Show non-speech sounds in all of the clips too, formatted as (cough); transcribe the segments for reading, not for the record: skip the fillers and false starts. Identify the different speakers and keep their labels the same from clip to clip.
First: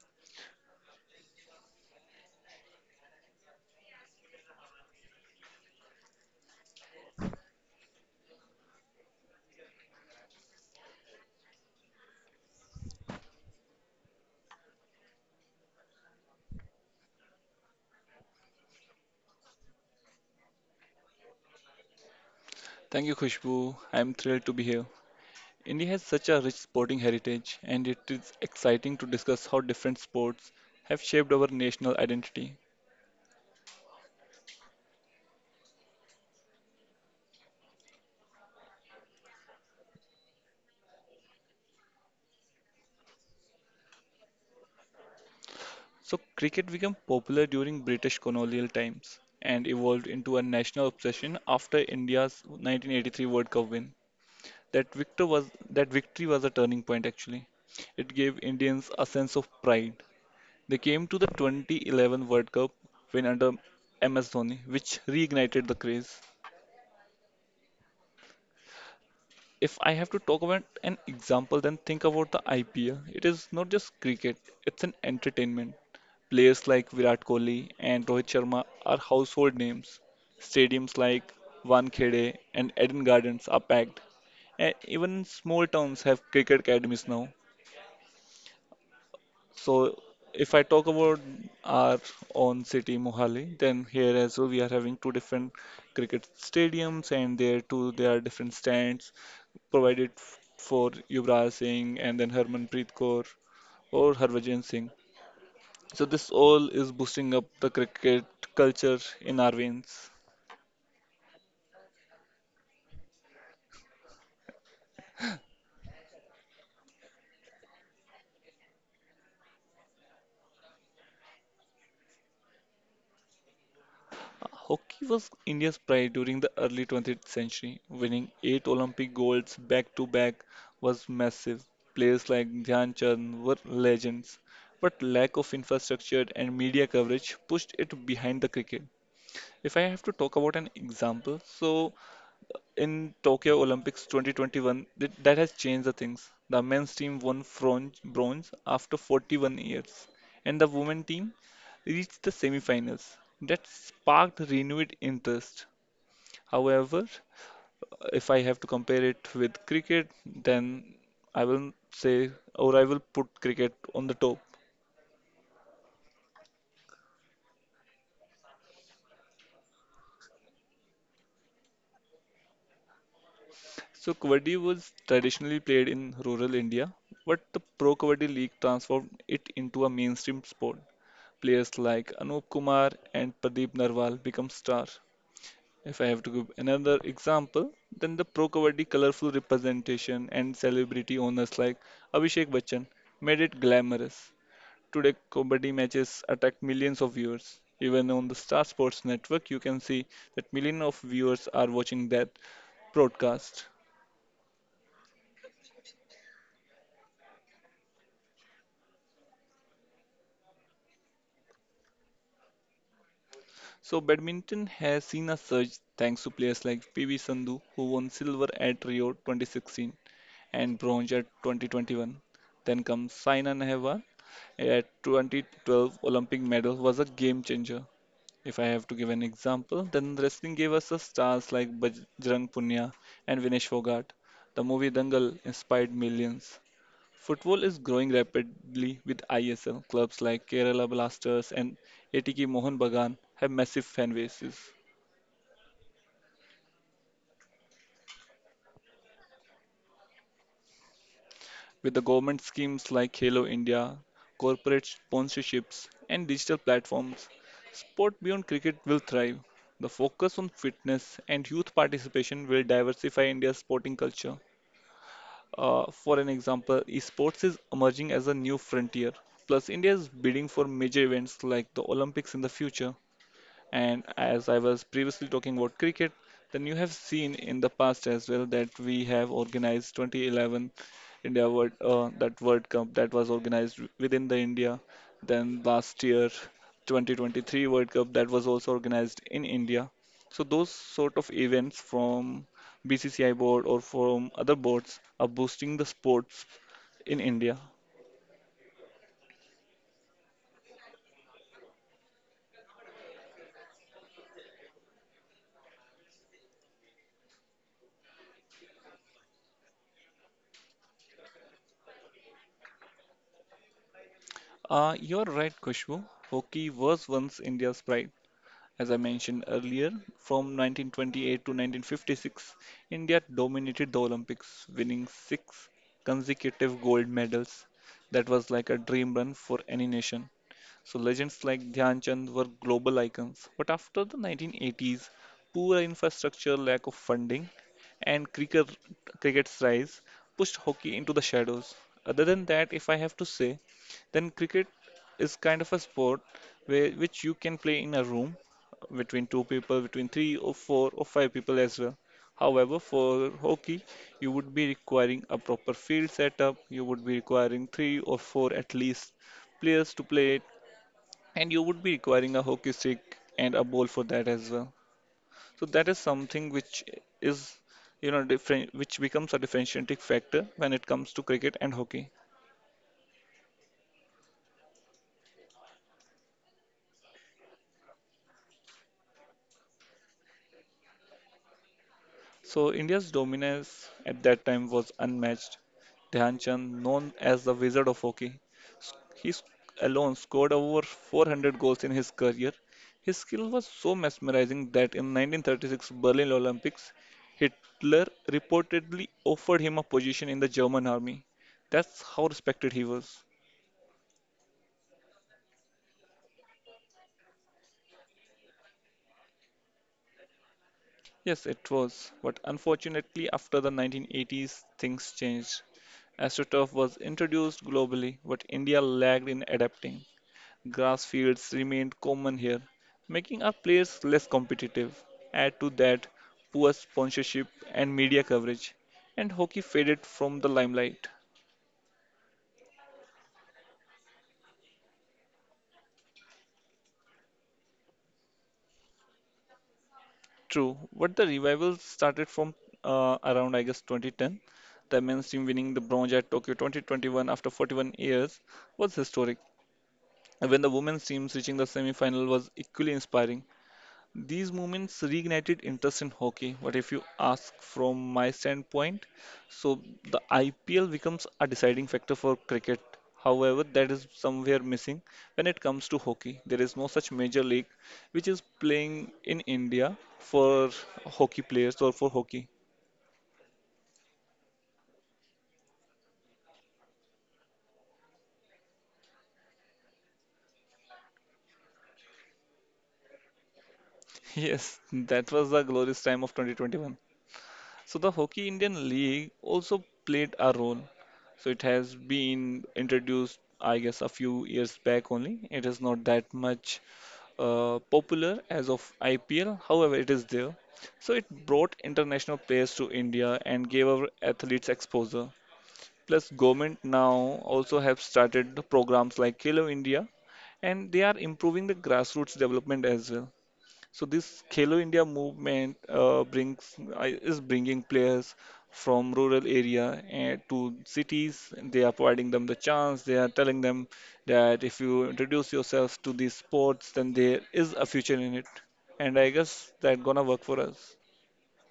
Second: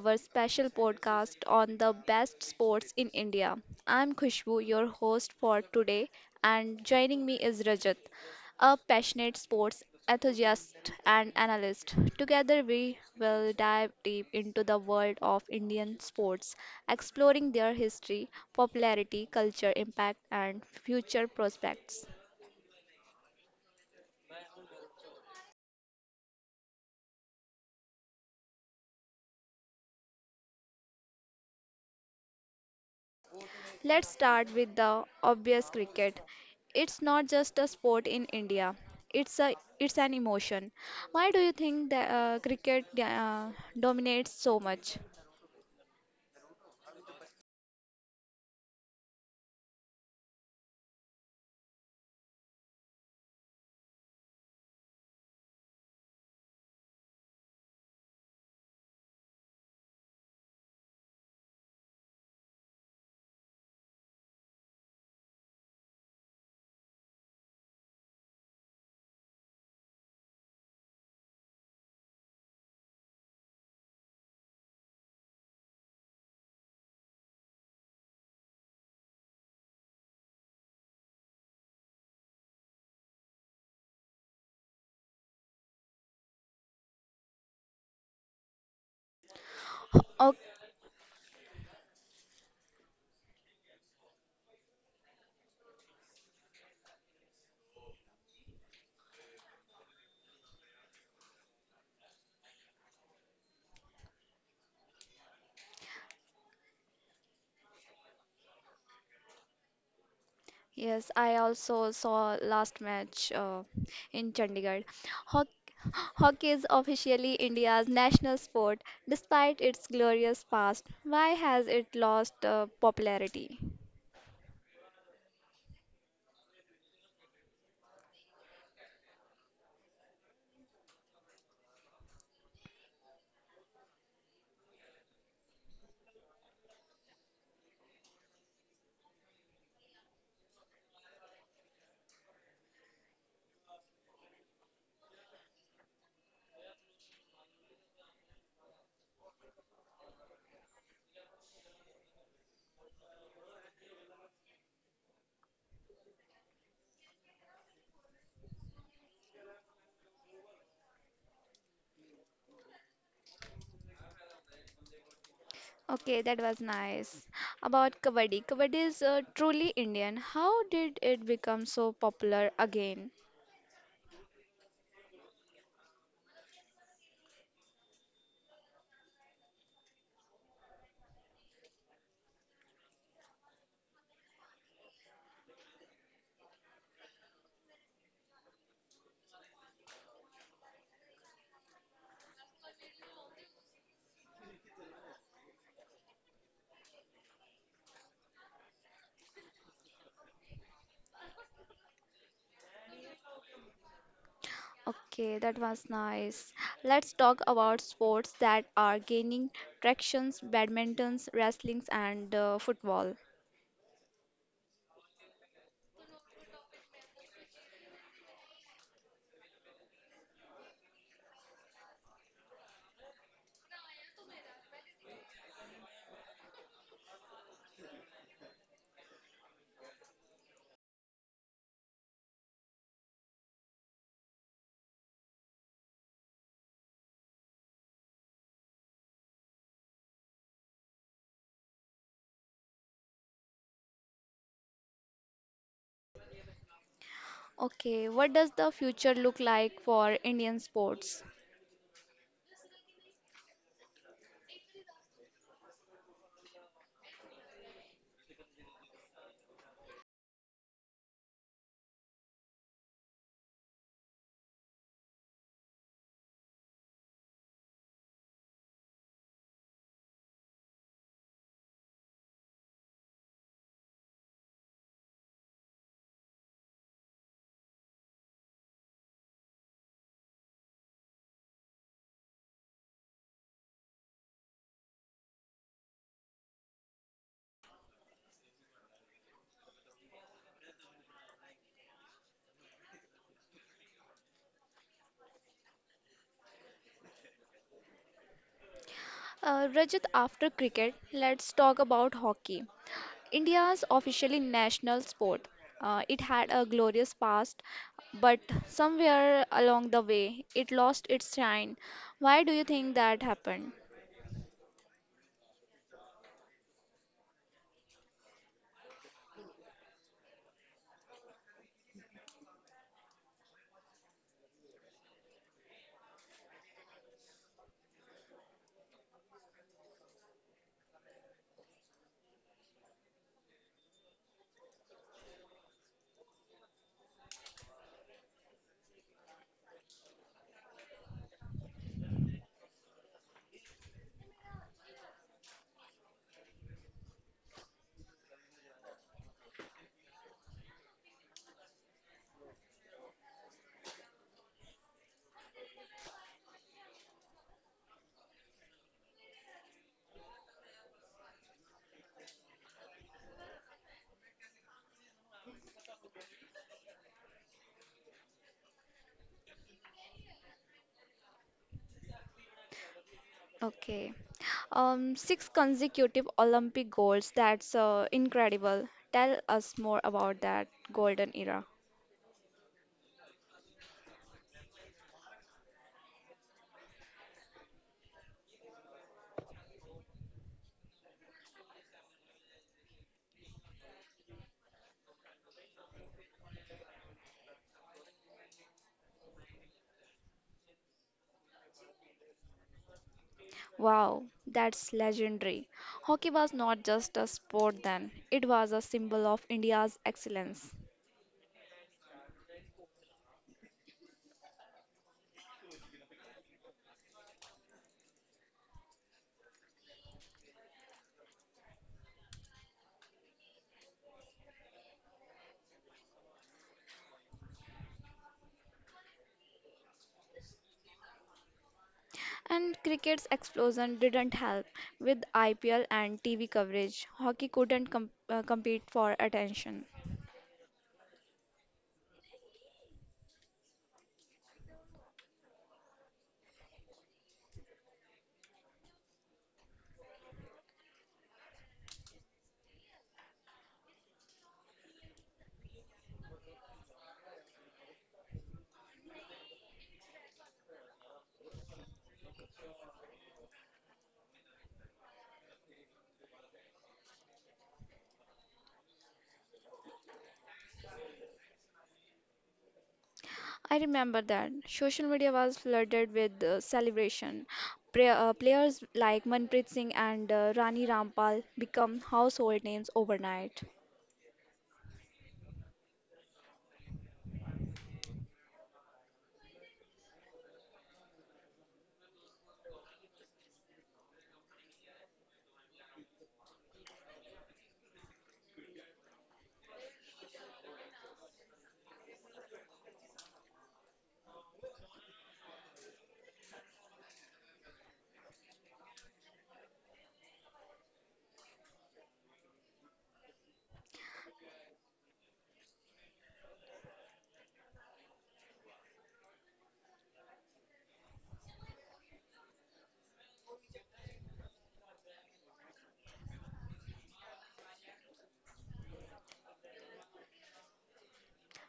Speaker 1: our special podcast on the best sports in India. I'm Khushbu, your host for today, and joining me is Rajat, a passionate sports enthusiast and analyst. Together, we will dive deep into the world of Indian sports, exploring their history, popularity, culture, impact, and future prospects.
Speaker 2: Thank you, Khushbu. I'm thrilled to be here. India has such a rich sporting heritage, and it is exciting to discuss how different sports have shaped our national identity.
Speaker 1: Let's start with the obvious cricket. It's not just a sport in India. It's an emotion. Why do you think that cricket dominates so much?
Speaker 2: So, cricket became popular during British colonial times and evolved into a national obsession after India's 1983 World Cup win. That victory was a turning point, actually. It gave Indians a sense of pride. They came to the 2011 World Cup win under MS Dhoni, which reignited the craze. If I have to talk about an example, then think about the IPL. It is not just cricket, it's an entertainment. Players like Virat Kohli and Rohit Sharma are household names. Stadiums like Wankhede and Eden Gardens are packed. And even small towns have cricket academies now. So
Speaker 1: Oh,
Speaker 2: if I talk about our own city, Mohali, then here as well we are having two different cricket stadiums, and there too there are different stands provided for Yuvraj Singh and then Harmanpreet Kaur or Harvajan Singh. So this all is boosting up the cricket culture in our veins.
Speaker 1: yes, I also saw last match in Chandigarh. Hoc- Hockey is officially India's national sport. Despite its glorious past, why has it lost popularity?
Speaker 2: Hockey was India's pride during the early 20th century. Winning eight Olympic golds back to back was massive. Players like Dhyan Chand were legends, but lack of infrastructure and media coverage pushed it behind the cricket. If I have to talk about an example, so in Tokyo Olympics 2021, that has changed the things. The men's team won bronze, bronze after 41 years, and the women team reached the semifinals. That sparked renewed interest. However, if I have to compare it with cricket, then I will say, or I will put cricket on the top.
Speaker 1: Okay, that was nice. About Kabaddi. Kabaddi is truly Indian. How did it become so popular again?
Speaker 2: So Kabaddi was traditionally played in rural India, but the Pro Kabaddi League transformed it into a mainstream sport. Players like Anup Kumar and Pradeep Narwal become stars. If I have to give another example, then the Pro Kabaddi colorful representation and celebrity owners like Abhishek Bachchan made it glamorous. Today, Kabaddi matches attract millions of viewers. Even on the Star Sports Network, you can see that millions of viewers are watching that broadcast.
Speaker 1: Okay, that was nice. Let's talk about sports that are gaining tractions, badmintons, wrestlings, and football.
Speaker 2: So badminton has seen a surge thanks to players like PV Sandhu, who won silver at Rio 2016 and bronze at 2021. Then comes Saina Nehwal at 2012 Olympic medal was a game changer. If I have to give an example, then wrestling gave us the stars like Bajrang Punia and Vinesh Fogart. The movie Dangal inspired millions. Football is growing rapidly with ISL. Clubs like Kerala Blasters and ATK Mohan Bagan have massive fan bases.
Speaker 1: Okay, what does the future look like for Indian sports?
Speaker 2: With the government schemes like Halo India, corporate sponsorships, and digital platforms, sport beyond cricket will thrive. The focus on fitness and youth participation will diversify India's sporting culture. For an example, esports is emerging as a new frontier. Plus, India is bidding for major events like the Olympics in the future. And as I was previously talking about cricket, then you have seen in the past as well that we have organized 2011 India World that World Cup that was organized within the India. Then last year 2023 World Cup that was also organized in India. So those sort of events from BCCI board or from other boards are boosting the sports in India.
Speaker 1: Rajat, after cricket, let's talk about hockey. India's officially national sport. It had a glorious past, but somewhere along the way, it lost its shine. Why do you think that happened?
Speaker 2: You're right, Kushbu. Hockey was once India's pride. As I mentioned earlier, from 1928 to 1956, India dominated the Olympics, winning six consecutive gold medals. That was like a dream run for any nation. So legends like Dhyan Chand were global icons. But after the 1980s, poor infrastructure, lack of funding, and cricket's rise pushed hockey into the shadows. Other than that, if I have to say, then cricket is kind of a sport where which you can play in a room between two people, between three or four or five people as well. However, for hockey, you would be requiring a proper field setup, you would be requiring three or four at least players to play it, and you would be requiring a hockey stick and a ball for that as well. So that is something which is, you know, different, which becomes a differentiating factor when it comes to cricket and hockey.
Speaker 1: Okay. Six consecutive Olympic golds. That's incredible. Tell us more about that golden era.
Speaker 2: So India's dominance at that time was unmatched. Dhyan Chand, known as the Wizard of Hockey, s- he s- alone scored over 400 goals in his career. His skill was so mesmerizing that in 1936 Berlin Olympics, Hitler reportedly offered him a position in the German army. That's how respected he was.
Speaker 1: Wow, that's legendary. Hockey was not just a sport then, it was a symbol of India's excellence.
Speaker 2: Yes, it was, but unfortunately, after the 1980s, things changed. AstroTurf was introduced globally, but India lagged in adapting. Grass fields remained common here, making our players less competitive. Add to that poor sponsorship and media coverage, and hockey faded from the limelight.
Speaker 1: And cricket's explosion didn't help. With IPL and TV coverage, hockey couldn't compete for attention.
Speaker 2: True, but the revival started from around, I guess, 2010. The men's team winning the bronze at Tokyo 2021 after 41 years was historic. When the women's teams reaching the semi-final was equally inspiring. These movements reignited interest in hockey. But if you ask from my standpoint, so the IPL becomes a deciding factor for cricket. However, that is somewhere missing when it comes to hockey. There is no such major league which is playing in India for hockey players or for hockey. (laughs)
Speaker 1: I remember that social media was flooded with celebration. Players like Manpreet Singh and Rani Rampal become household names overnight.
Speaker 2: Yes, that was the glorious time of 2021. So the Hockey Indian League also played a role. So it has been introduced, I guess, a few years back only. It is not that much popular as of IPL. However, it is there. So it brought international players to India and gave our athletes exposure. Plus, government now also have started the programs like Hello India, and they are improving the grassroots development as well. So this Khelo India movement is bringing players from rural area and to cities. They are providing them the chance. They are telling them that if you introduce yourself to these sports, then there is a future in it. And I guess that gonna work for us.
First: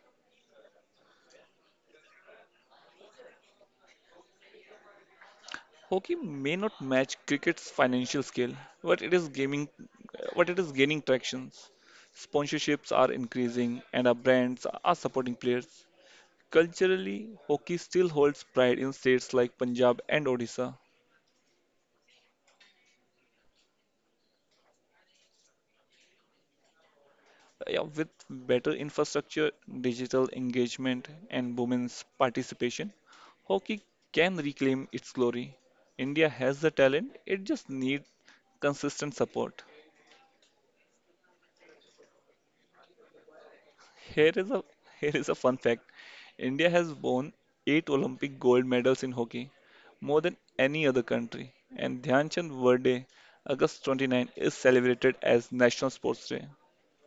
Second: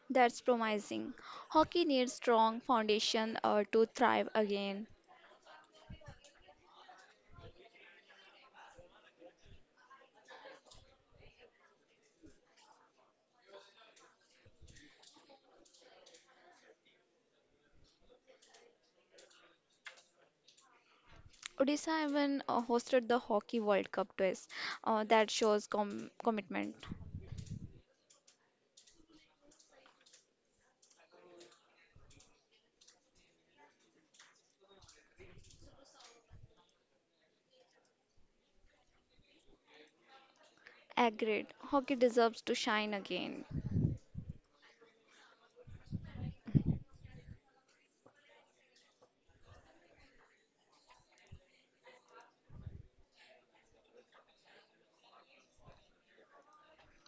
Speaker 1: That's promising. Hockey needs strong foundation to thrive again.
Speaker 2: Hockey may not match cricket's financial scale, but it is gaining tractions. Sponsorships are increasing, and our brands are supporting players. Culturally, hockey still holds pride in states like Punjab and Odisha.
Speaker 1: Odisha even hosted the Hockey World Cup twice. That shows commitment.
Speaker 2: Yeah, with better infrastructure, digital engagement, and women's participation, hockey can reclaim its glory. India has the talent, it just needs consistent support.
Speaker 1: Agreed. Hockey deserves to shine again.
Speaker 2: Here is a here is a fun fact. India has won 8 Olympic gold medals in hockey, more than any other country. And Dhyan Chand Verde, August 29th, is celebrated as National Sports Day.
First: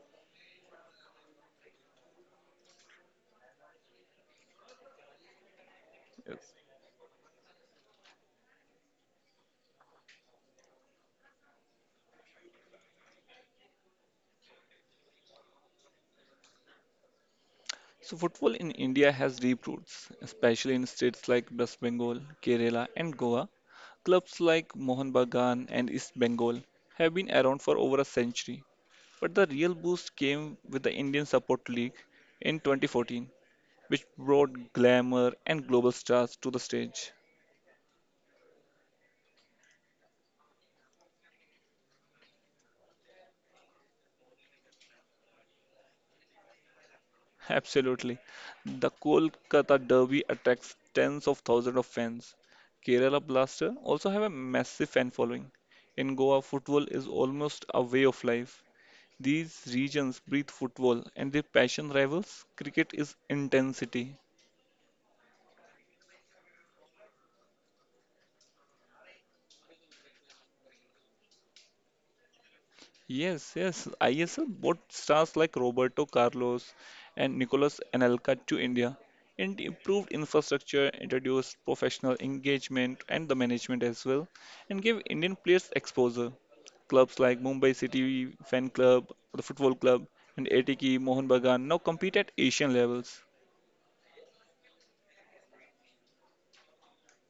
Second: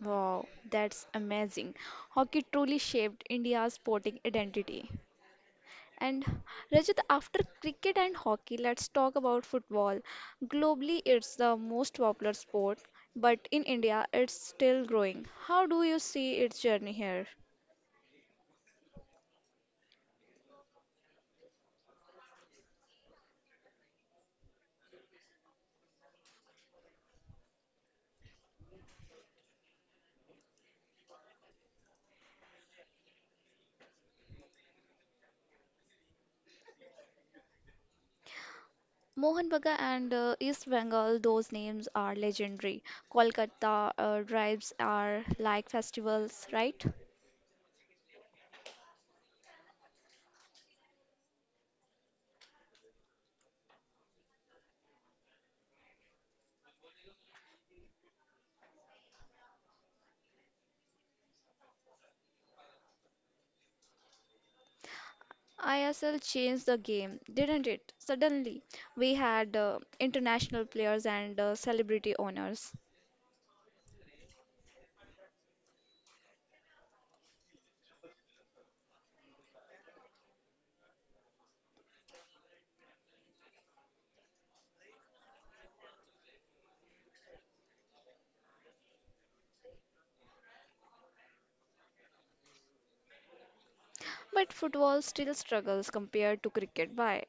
Speaker 1: Wow, that's amazing. Hockey truly shaped India's sporting identity. And Rajat, after cricket and hockey, let's talk about football. Globally, it's the most popular sport, but in India, it's still growing. How do you see its journey here?
Speaker 2: So football in India has deep roots, especially in states like West Bengal, Kerala, and Goa. Clubs like Mohun Bagan and East Bengal have been around for over a century. But the real boost came with the Indian Support League in 2014, which brought glamour and global stars to the stage.
Speaker 1: Mohan Bagan and East Bengal, those names are legendary. Kolkata drives are like festivals, right?
Speaker 2: Absolutely. The Kolkata Derby attracts tens of thousands of fans. Kerala Blaster also have a massive fan following. In Goa, football is almost a way of life. These regions breathe football and their passion rivals cricket is intensity.
Speaker 1: ISL changed the game, didn't it? Suddenly, we had international players and celebrity owners.
Speaker 2: Yes, yes. ISL brought stars like Roberto Carlos and Nicolas Anelka to India and improved infrastructure, introduced professional engagement and the management as well, and gave Indian players exposure. Clubs like Mumbai City Fan Club, the Football Club, and ATK Mohun Bagan now compete at Asian levels.
Speaker 1: But football still struggles compared to cricket. Why?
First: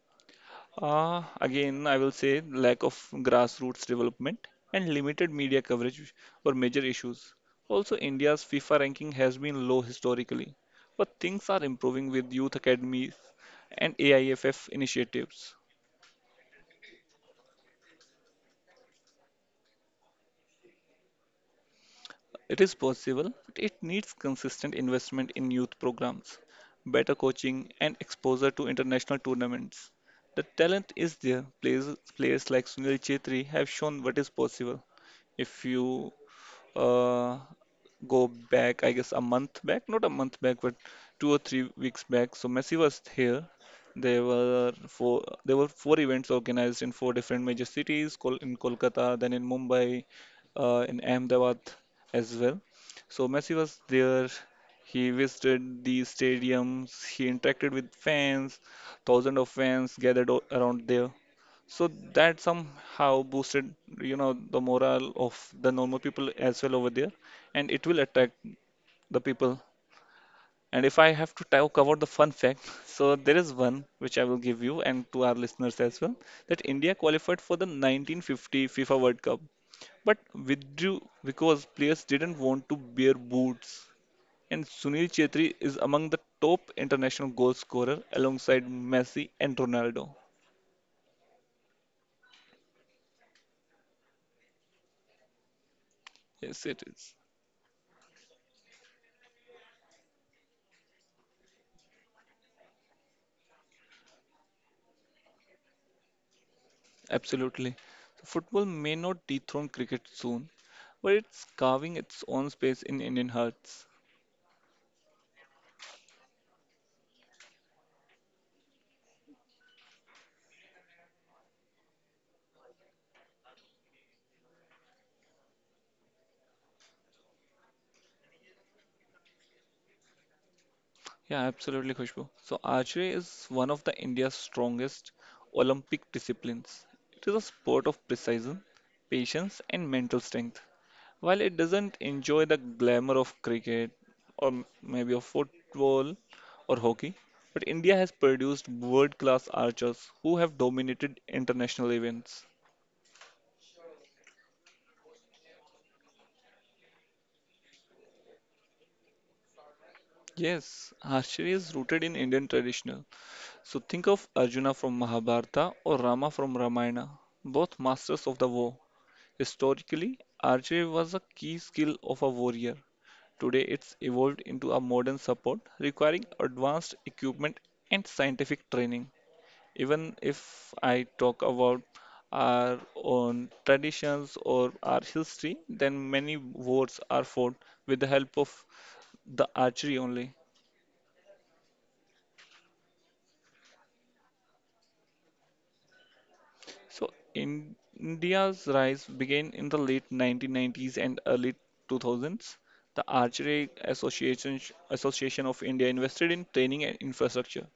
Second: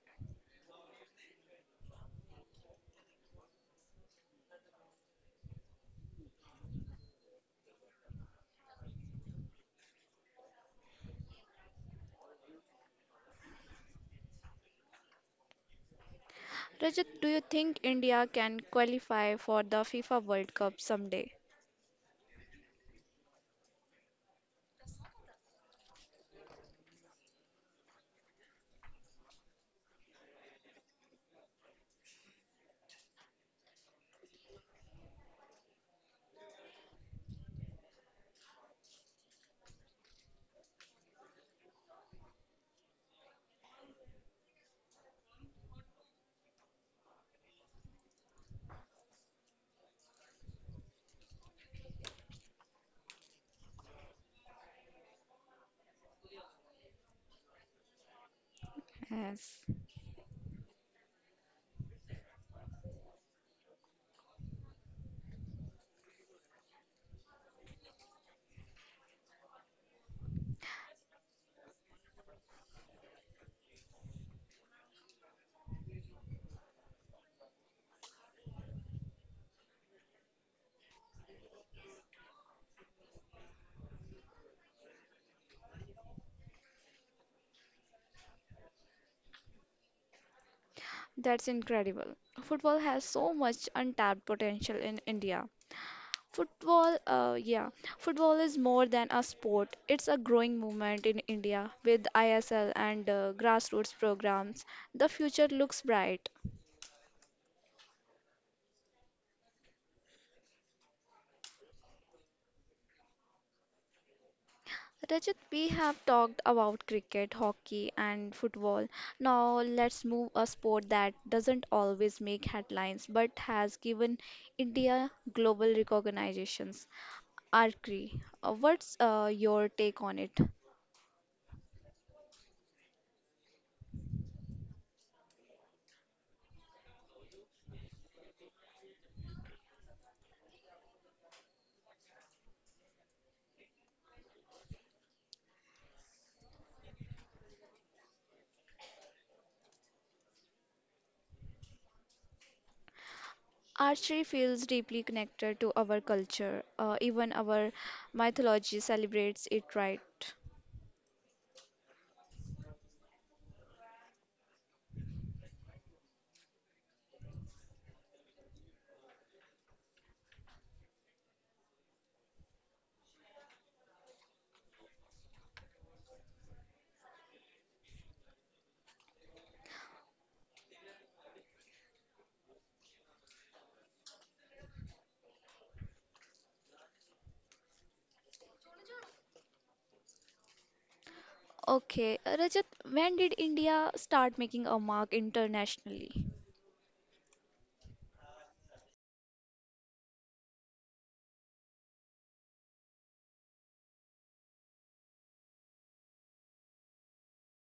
Speaker 2: Again, I will say lack of grassroots development and limited media coverage were major issues. Also, India's FIFA ranking has been low historically, but things are improving with youth academies and AIFF initiatives.
Speaker 1: Rajat, do you think India can qualify for the FIFA World Cup someday?
Speaker 2: It is possible, but it needs consistent investment in youth programs, better coaching, and exposure to international tournaments. The talent is there. Players like Sunil Chetri have shown what is possible if you uh, go back, I guess a month back, not a month back, but 2 or 3 weeks back. So Messi was here. There were four events organized in four different major cities, Kol in Kolkata, then in Mumbai, in Ahmedabad as well. So Messi was there. He visited the stadiums. He interacted with fans. Thousands of
Speaker 1: Yes.
Speaker 2: fans gathered around there. So that somehow boosted, you know, the morale of the normal people as well over there, and it will attract the people. And if I have to talk about the fun fact, (laughs) so there is one which I will give you and to our listeners as well, that India qualified for the 1950 FIFA World Cup, but withdrew because players didn't want to wear boots. And Sunil Chetri is among the top international goal scorer alongside Messi and Ronaldo.
Speaker 1: That's incredible. Football has so much untapped potential in India.
Speaker 2: Yes, it
Speaker 1: Football,
Speaker 2: is.
Speaker 1: yeah, football is more than a sport. It's a growing movement in India with ISL and grassroots programs. The future looks bright.
Speaker 2: Absolutely. So football may not dethrone cricket soon, but it's carving its own space in Indian hearts.
Speaker 1: Rajat, we have talked about cricket, hockey, and football. Now let's move a sport that doesn't always make headlines but has given India global recognitions. Archery. What's your take on it?
Speaker 2: Yeah, absolutely, Khushbu. So archery is one of the India's strongest Olympic disciplines. It is a sport of precision, patience, and mental strength. While it doesn't enjoy the glamour of cricket or maybe of football or hockey, but India has produced world-class archers who have dominated international events.
Speaker 1: Archery feels deeply connected to our culture. Even our mythology celebrates it, right?
Speaker 2: Yes, archery is rooted in Indian traditional. So think of Arjuna from Mahabharata or Rama from Ramayana, both masters of the war. Historically, archery was a key skill of a warrior. Today, it's evolved into a modern support requiring advanced equipment and scientific training. Even if I talk about our own traditions or our history, then many wars are fought with the help of the archery only.
Speaker 1: Okay, Rajat, when did India start making a mark internationally?
Speaker 2: India's rise began in the late 1990s and early 2000s. The Archery Association, Association of India invested in training and infrastructure.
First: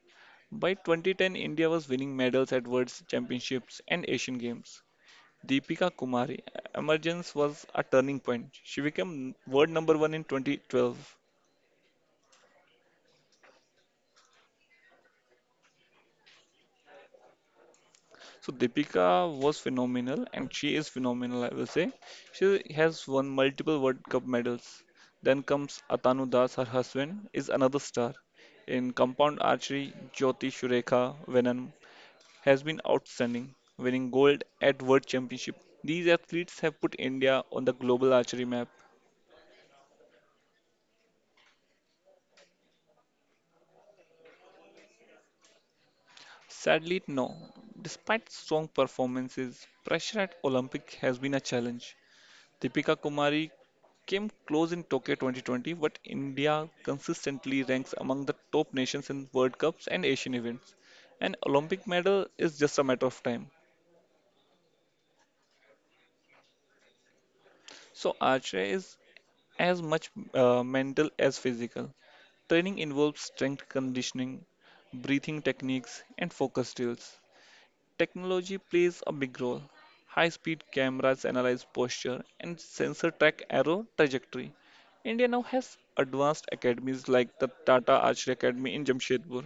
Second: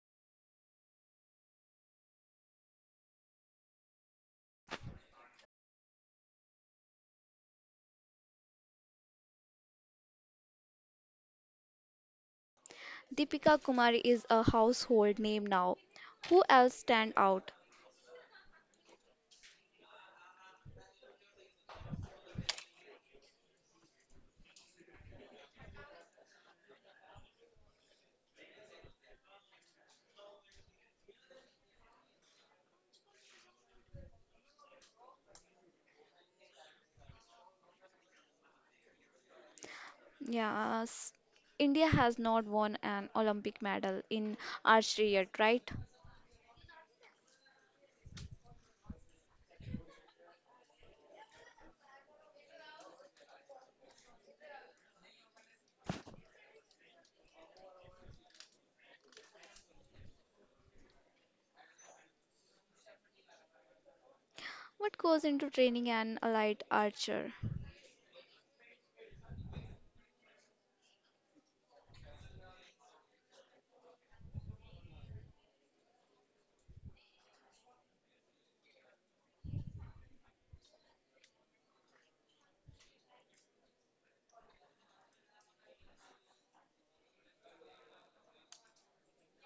Speaker 2: By 2010, India was winning medals at World Championships and Asian Games. Deepika Kumari emergence was a turning point. She became world number one in 2012.
Speaker 1: Deepika Kumari is a household name now. Who else stand out?
Speaker 2: So Deepika was phenomenal, and she is phenomenal, I will say. She has won multiple World Cup medals. Then comes Atanu Das, her husband, is another star. In compound archery, Jyoti Shurekha Venan has been outstanding, winning gold at World Championship. These athletes have put India on the global archery map.
Speaker 1: Yes, India has not won an Olympic medal in archery yet, right?
Speaker 2: Sadly, no. Despite strong performances, pressure at Olympic has been a challenge. Deepika Kumari came close in Tokyo 2020, but India consistently ranks among the top nations in World Cups and Asian events. An Olympic medal is just a matter of time.
Speaker 1: What goes into training an elite archer?
Speaker 2: So, archery is as much mental as physical. Training involves strength conditioning, breathing techniques, and focus drills. Technology plays a big role. High speed cameras analyze posture and sensor track arrow trajectory. India now has advanced academies like the Tata Archery Academy in Jamshedpur.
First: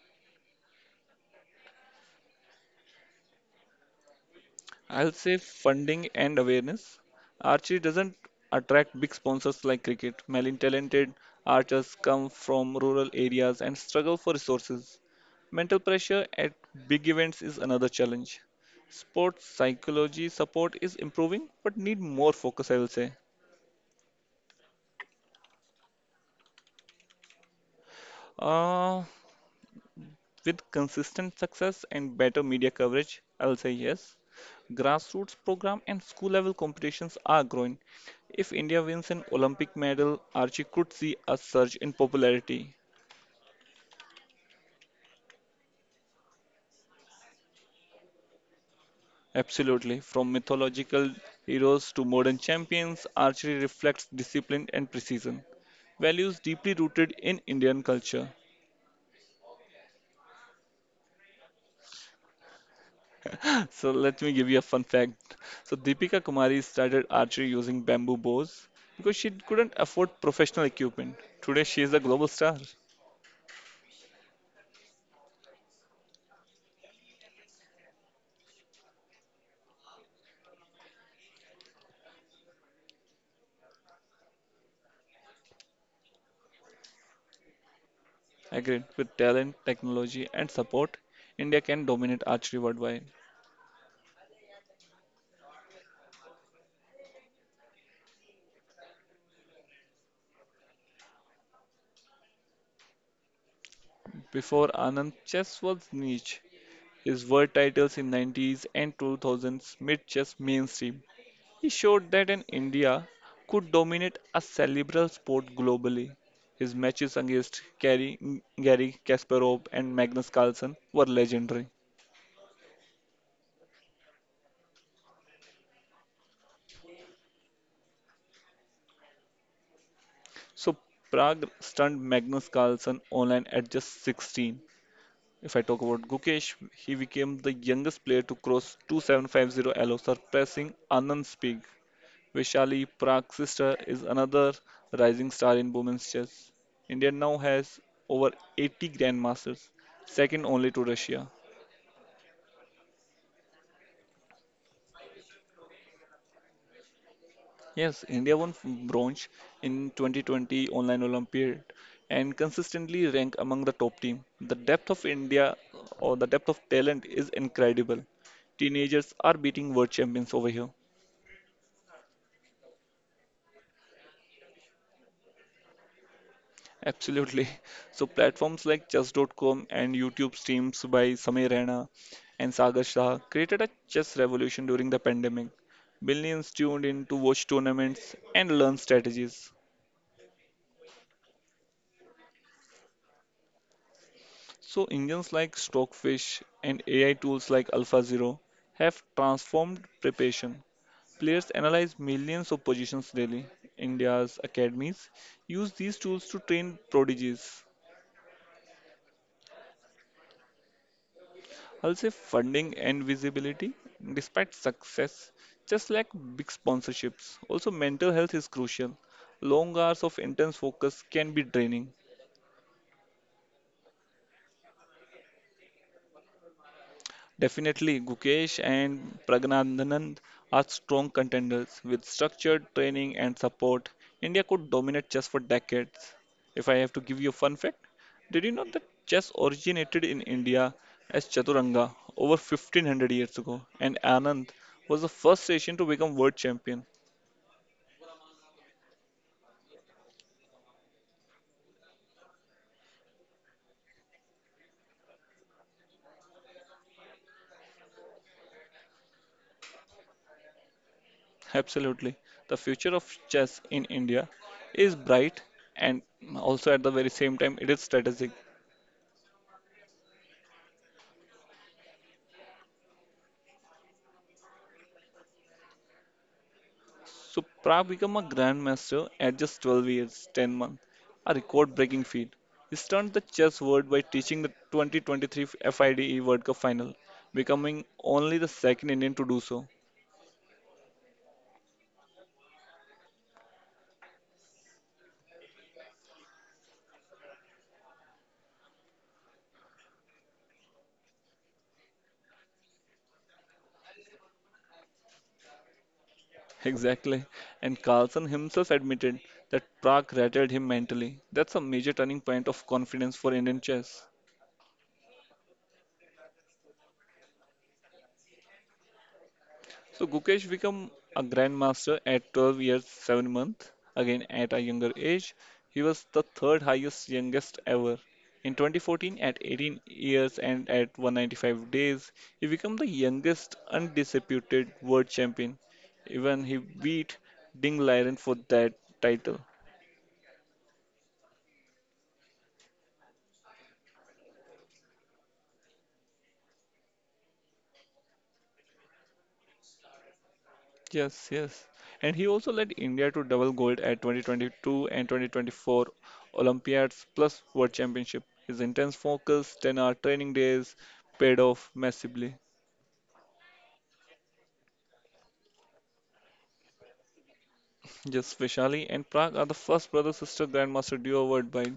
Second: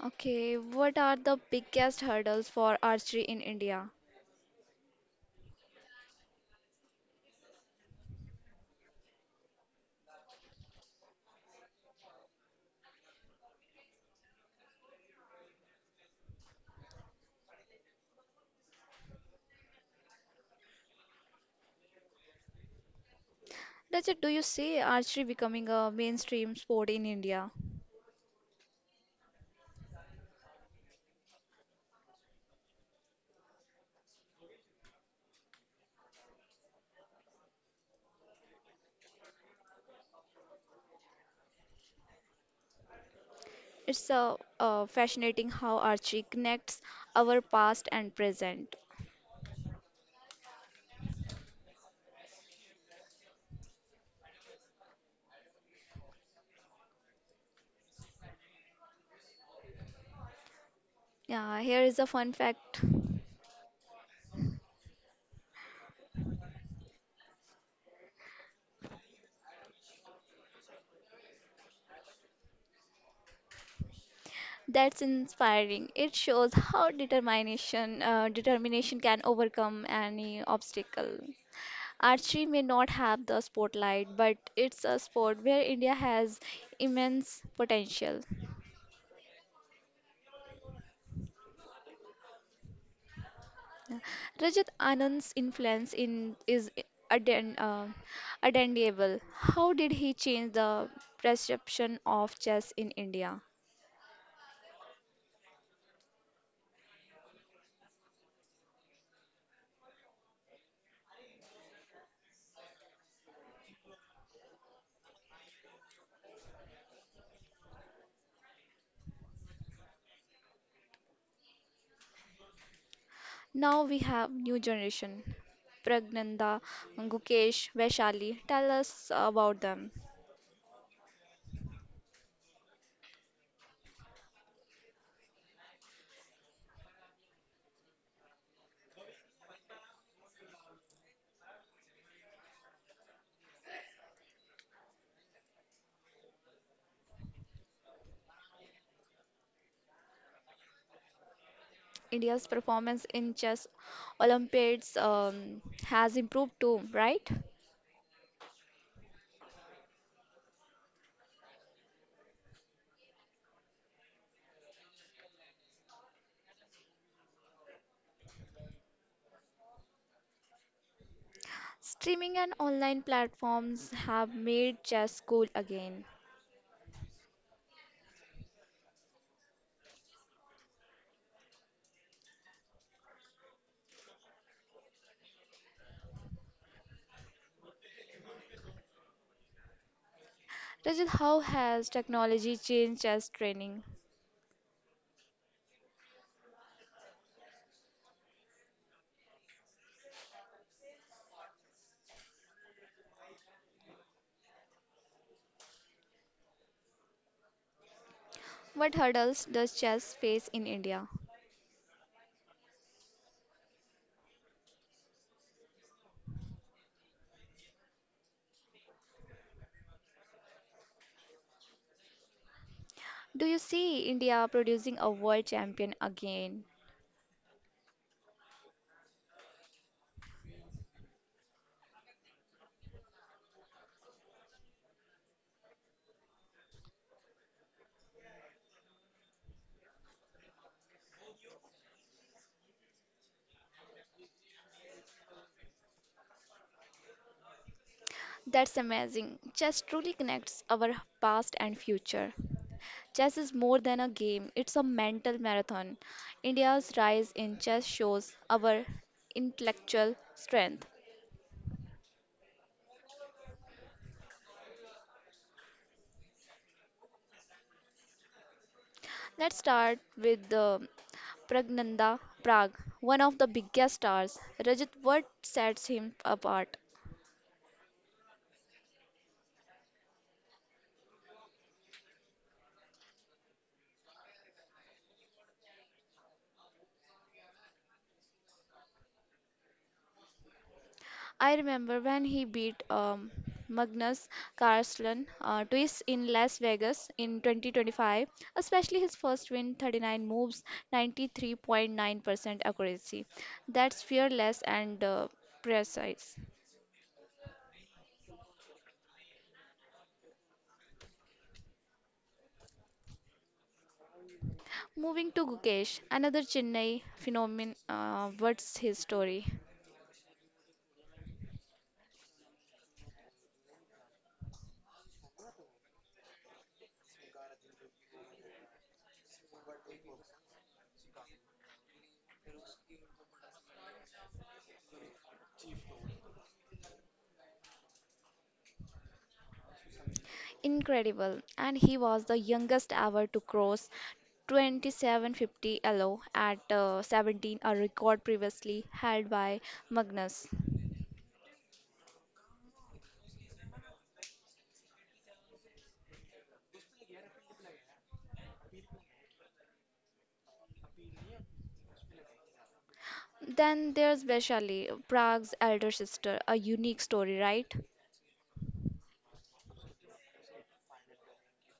Speaker 1: Okay, what are the biggest hurdles for archery in India?
Speaker 2: I'll say funding and awareness. Archery doesn't attract big sponsors like cricket. Many talented archers come from rural areas and struggle for resources. Mental pressure at big events is another challenge. Sports psychology support is improving but need more focus, I will say.
Speaker 1: Rajat, do you see archery becoming a mainstream sport in India?
Speaker 2: Uh, With consistent success and better media coverage, I'll say yes. Grassroots program and school level competitions are growing. If India wins an Olympic medal, Archie could see a surge in popularity.
Speaker 1: It's fascinating how archery connects our past and present.
Speaker 2: Absolutely. From mythological heroes to modern champions, archery reflects discipline and precision, values deeply rooted in Indian culture.
Speaker 1: Yeah, here is a fun fact
Speaker 2: So let me give you a fun fact. So Deepika Kumari started archery using bamboo bows because she couldn't afford professional equipment. Today she is a global star.
Speaker 1: that's inspiring. It shows how determination can overcome any obstacle. Archery may not have the spotlight, but it's a sport where India has immense potential.
Speaker 2: Agreed. With talent, technology, and support, India can dominate archery worldwide.
Speaker 1: Rajat Anand's influence in is aden, uh, undeniable. How did he change the perception of chess in India?
Speaker 2: Before Anand, chess was niche. His world titles in 90s and 2000s made chess mainstream. He showed that an India could dominate a cerebral sport globally. His matches against Gary Kasparov and Magnus Carlsen were legendary.
Speaker 1: Now we have new generation. Pragnanda, Gukesh, Vaishali. Tell us about them.
Speaker 2: So Prague stunned Magnus Carlsen online at just 16. If I talk about Gukesh, he became the youngest player to cross 2750 allow surpassing Anand Spig. Vaishali Prague's sister is another rising star in women's chess. India now has over 80 grandmasters, second only to Russia.
Speaker 1: India's performance in chess Olympiads has improved too, right?
Speaker 2: Yes, India won bronze in 2020 online Olympiad and consistently rank among the top team. The depth of India or the depth of talent is incredible. Teenagers are beating world champions over here.
Speaker 1: Streaming and online platforms have made chess cool again.
Speaker 2: Absolutely. So platforms like chess.com and YouTube streams by Samir Rana and Sagar Shah created a chess revolution during the pandemic. Millions tuned in to watch tournaments and learn strategies.
Speaker 1: Rajat, how has technology changed chess training?
Speaker 2: So engines like Stockfish and AI tools like AlphaZero have transformed preparation. Players analyze millions of positions daily. India's academies use these tools to train prodigies.
Speaker 1: What hurdles does chess face in India?
Speaker 2: I'll say funding and visibility, despite success, just like big sponsorships. Also, mental health is crucial. Long hours of intense focus can be draining.
Speaker 1: Do you see India producing a world champion again?
Speaker 2: Definitely, Gukesh and Pragnananand are strong contenders. With structured training and support, India could dominate chess for decades. If I have to give you a fun fact, did you know that chess originated in India as Chaturanga over 1500 years ago and Anand was the first Asian to become world champion?
Speaker 1: That's amazing. Chess truly connects our past and future. Chess is more than a game, it's a mental marathon. India's rise in chess shows our intellectual strength.
Speaker 2: Absolutely. The future of chess in India is bright and also at the very same time it is strategic.
Speaker 1: Let's start with the Pragnanda Prag, one of the biggest stars. Rajat, what sets him apart?
Speaker 2: So Prab became a grandmaster at just 12 years, 10 months, a record-breaking feat. He stunned the chess world by teaching the 2023 FIDE World Cup final, becoming only the second Indian to do so.
Speaker 1: I remember when he beat Magnus Carlsen twice in Las Vegas in 2025, especially his first win 39 moves, 93.9% accuracy. That's fearless and precise.
Speaker 2: (laughs) Exactly. And Carlson himself admitted that Prague rattled him mentally. That's a major turning point of confidence for Indian chess.
Speaker 1: Moving to Gukesh, another Chennai phenomenon. What's his story?
Speaker 2: So Gukesh became a grandmaster at 12 years 7 months. Again at a younger age, he was the third highest youngest ever. In 2014, at 18 years and at 195 days, he became the youngest undisputed world champion. Even he beat Ding Liren for that title.
Speaker 1: Incredible. And he was the youngest ever to cross 2750 elo at 17, a record previously held by Magnus.
Speaker 2: Yes, yes. And he also led India to double gold at 2022 and 2024 Olympiads plus World Championship. His intense focus, 10-hour training days, paid off massively.
Speaker 1: Then there's Vaishali, Prague's elder sister, a unique story, right?
Speaker 2: Yes, Vishali and Prag are the first brother-sister grandmaster duo worldwide.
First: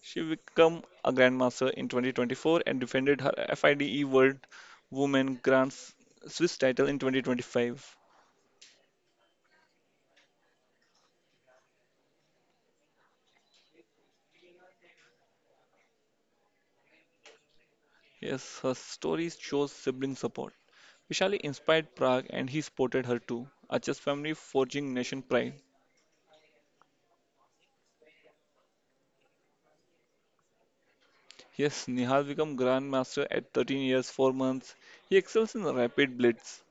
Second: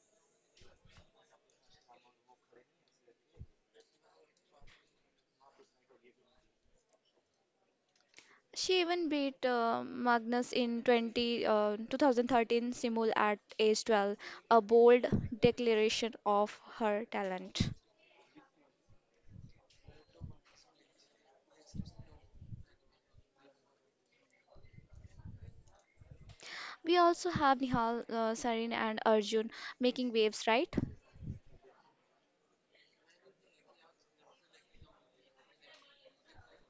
Speaker 2: She became a grandmaster in 2024 and defended her FIDE World Women Swiss title in 2025.
Speaker 1: She even beat Magnus in 2013 Simul at age 12, a bold declaration of her talent.
Speaker 2: Yes, her stories shows sibling support. Vishali inspired Prag, and he supported her too. Acha's family forging nation pride.
Speaker 1: We also have Nihal, Sarin, and Arjun making waves, right?
Speaker 2: Yes, Nihal became grandmaster at 13 years 4 months. He excels in rapid blitz.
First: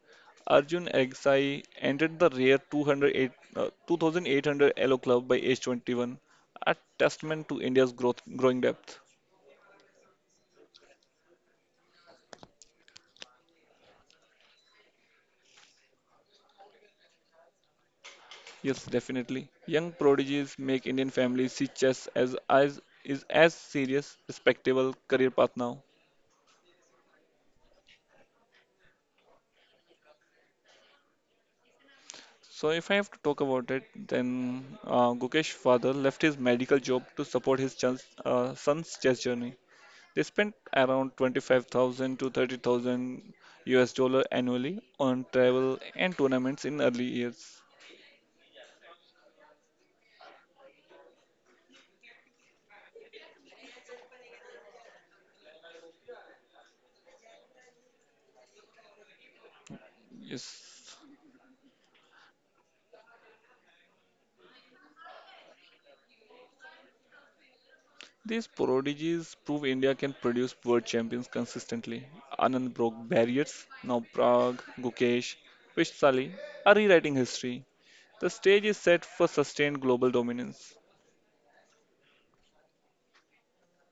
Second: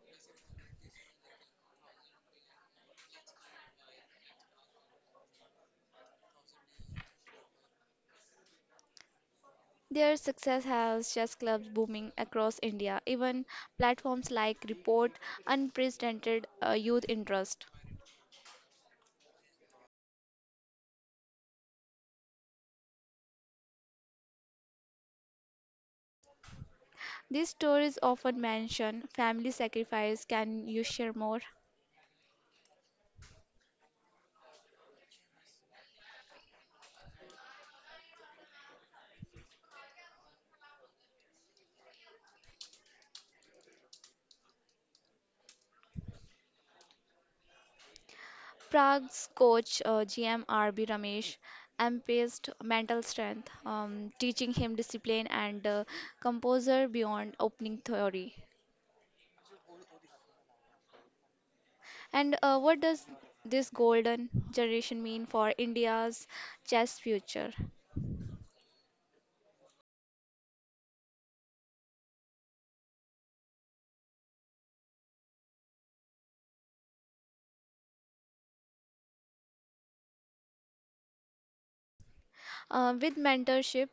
Speaker 2: Arjun Agassi entered the rare 2800 Elo club by age 21, a testament to India's growth, growing depth.
Speaker 1: Their success has chess clubs booming across India, even platforms like report unprecedented youth interest.
Speaker 2: Yes, definitely. Young prodigies make Indian families see chess as serious, respectable career path now.
Speaker 1: These stories often mention family sacrifice. Can you share more?
Speaker 2: So, if I have to talk about it, then Gukesh's father left his medical job to support his son's chess journey. They spent around 25,000 to 30,000 US dollar annually on travel and tournaments in early years.
Speaker 1: Prague's coach GMRB Ramesh emphasized mental strength, teaching him discipline and composure beyond opening theory.
Speaker 2: Yes.
Speaker 1: And what does this golden generation mean for India's chess future?
Speaker 2: These prodigies prove India can produce world champions consistently. Anand broke barriers. Now Prague, Gukesh, Vish Sali are rewriting history. The stage is set for sustained global dominance.
Speaker 1: With mentorship,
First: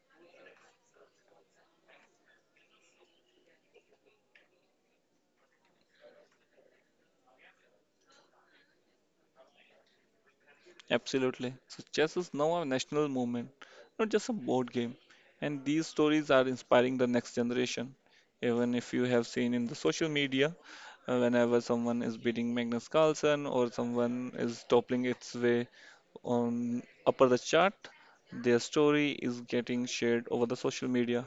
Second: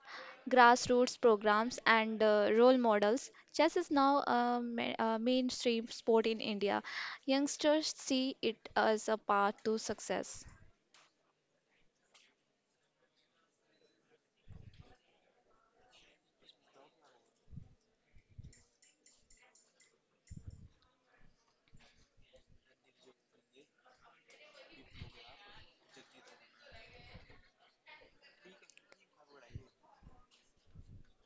Speaker 1: grassroots programs, and role models, chess is now a mainstream sport in India. Youngsters see it as a path to success.
Speaker 2: Absolutely. So chess is now a national movement, not just a board game. And these stories are inspiring the next generation. Even if you have seen in the social media, whenever someone is beating Magnus Carlsen or someone is toppling its way on upper the chart, their story is getting shared over the social media.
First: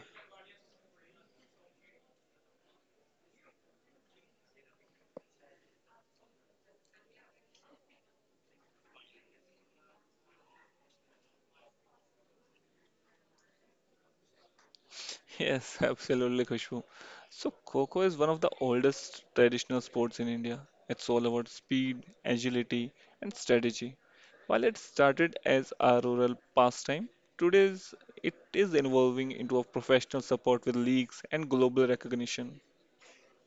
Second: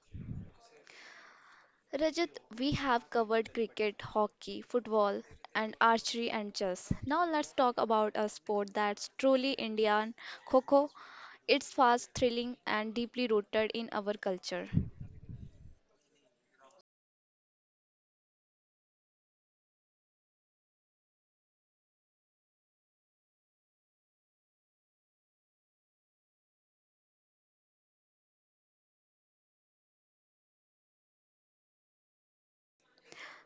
Speaker 1: Rajat, we have covered cricket, hockey, football, and archery and chess. Now let's talk about a sport that's truly Indian, Kho Kho. It's fast, thrilling, and deeply rooted in our culture.
Speaker 2: Yes, (laughs) absolutely, Khushbu. So, Kho-Kho is one of the oldest traditional sports in India. It's all about speed, agility, and strategy. While it started as a rural pastime, today it is evolving into a professional support with leagues and global recognition.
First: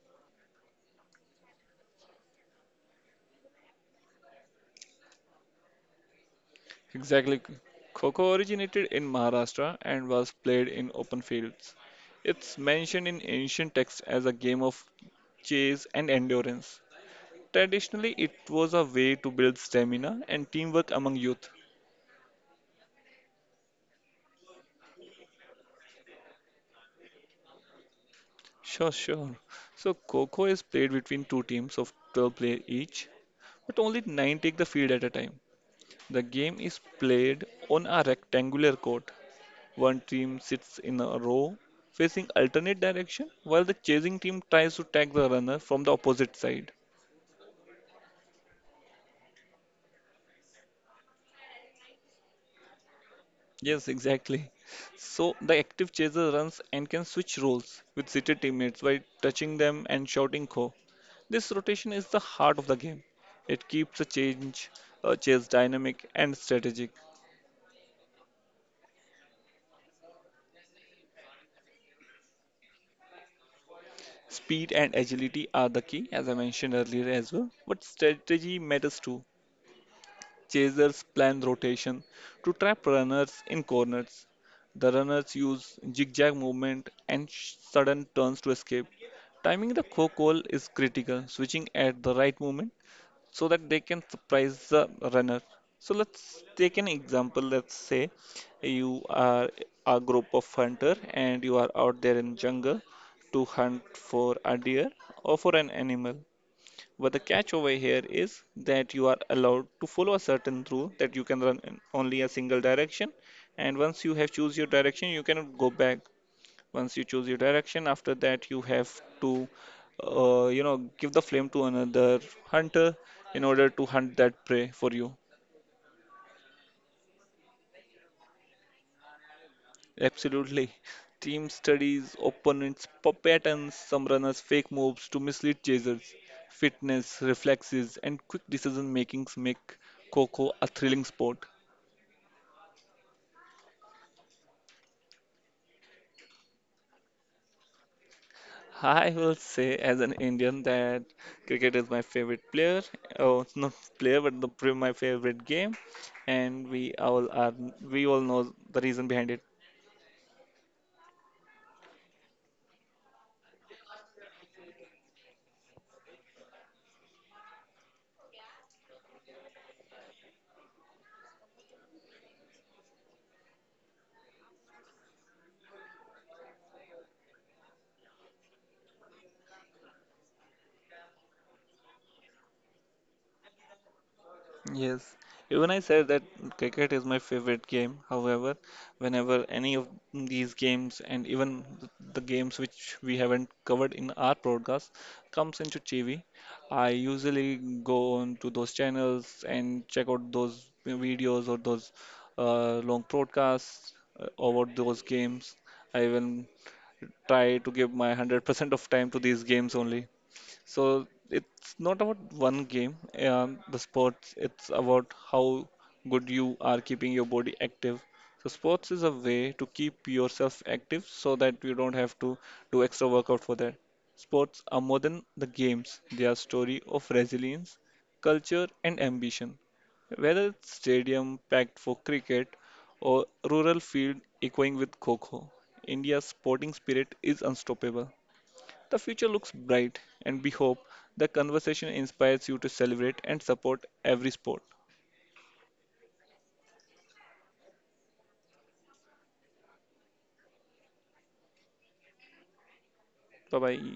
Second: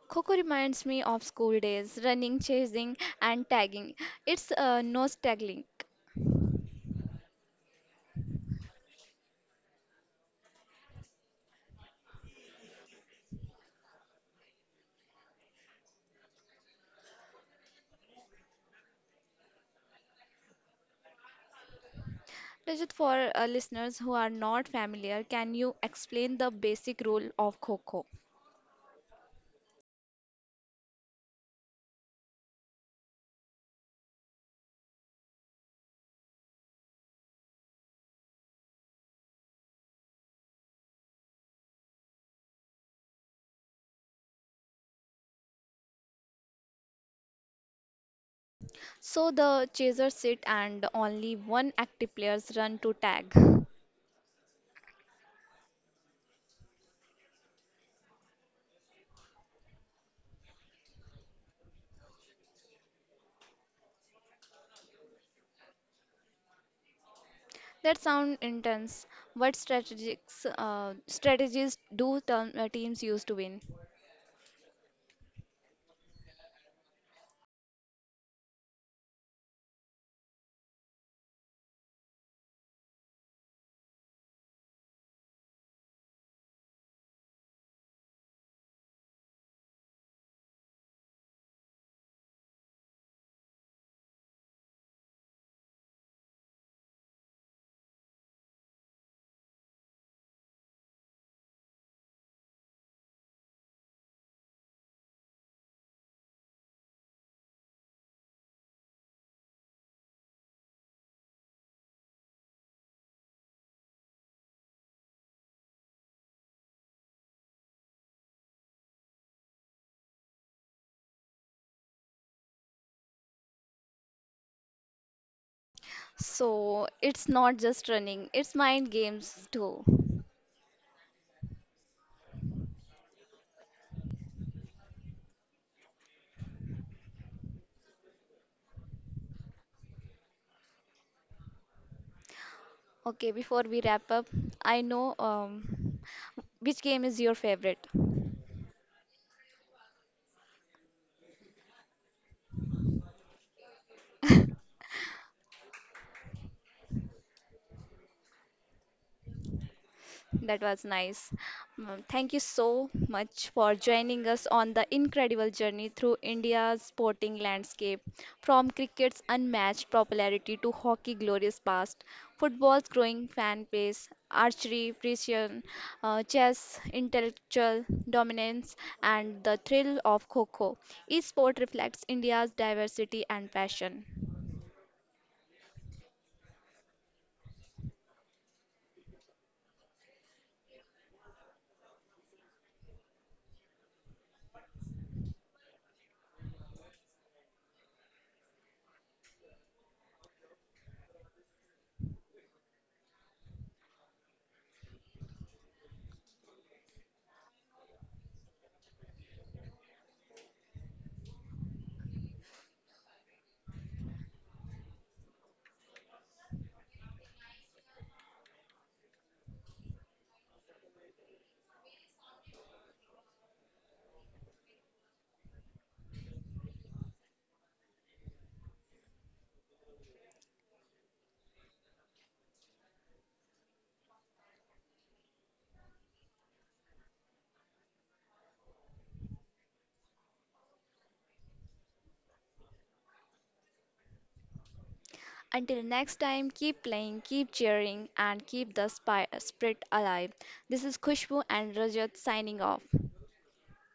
Speaker 1: Coco reminds me of school days, running, chasing, and tagging. It's nostalgic.
Speaker 2: Exactly. Kho-Kho originated in Maharashtra and was played in open fields. It's mentioned in ancient texts as a game of chase and endurance. Traditionally, it was a way to build stamina and teamwork among youth.
Speaker 1: Rajat, for listeners who are not familiar, can you explain the basic rule of Coco?
Speaker 2: Sure. So, Coco is played between two teams of 12 players each, but only 9 take the field at a time. The game is played on a rectangular court. One team sits in a row facing alternate direction while the chasing team tries to tag the runner from the opposite side.
Speaker 1: So the chasers sit and only one active players run to tag.
Speaker 2: Yes, exactly. So the active chaser runs and can switch roles with seated teammates by touching them and shouting "Kho." This rotation is the heart of the game. It keeps the chase dynamic and strategic.
Speaker 1: That sound intense. What strategies do teams use to win?
Speaker 2: Speed and agility are the key, as I mentioned earlier as well. But strategy matters too. Chasers plan rotation to trap runners in corners. The runners use zigzag movement and sudden turns to escape. Timing the core call is critical. Switching at the right moment so that they can surprise the runner. So let's take an example. Let's say you are a group of hunter and you are out there in jungle to hunt for a deer or for an animal. But the catch over here is that you are allowed to follow a certain rule that you can run in only a single direction, and once you have choose your direction, you cannot go back once you choose your direction after that you have to you know give the flame to another hunter in order to hunt that prey for you.
Speaker 1: So it's not just running; it's mind games too.
Speaker 2: Absolutely. Team studies opponents patterns, some runners fake moves to mislead chasers. Fitness reflexes and quick decision makings make coco a thrilling sport.
Speaker 1: Okay, before we wrap up, I know which game is your favorite.
Speaker 2: I will say, as an Indian, that cricket is my favorite player. Oh, not player, but my favorite game. And we all are, we all know the reason behind it.
Speaker 1: That was nice. Mm, thank you so much for joining us on the incredible journey through India's sporting landscape. From cricket's unmatched popularity to hockey's glorious past, football's growing fan base, archery, precision, chess, intellectual dominance, and the thrill of Coco. Each sport reflects India's diversity and passion.
Speaker 2: Yes, even I said that cricket is my favorite game. However, whenever any of these games and even the games which we haven't covered in our broadcast comes into TV, I usually go on to those channels and check out those videos or those long broadcasts over those games. I even try to give my 100% of time to these games only. So it's not about one game, the sports, it's about how good you are keeping your body active. So sports is a way to keep yourself active so that you don't have to do extra workout for that. Sports are more than the games, they are story of resilience, culture and ambition. Whether it's stadium packed for cricket or rural field echoing with Kho Kho, India's sporting spirit is unstoppable. The future looks bright, and we hope the conversation inspires you to celebrate and support every sport.
Speaker 1: Until next time, keep playing, keep cheering, and keep the spirit alive. This is Kushbu and Rajat signing off.
Speaker 2: Bye bye.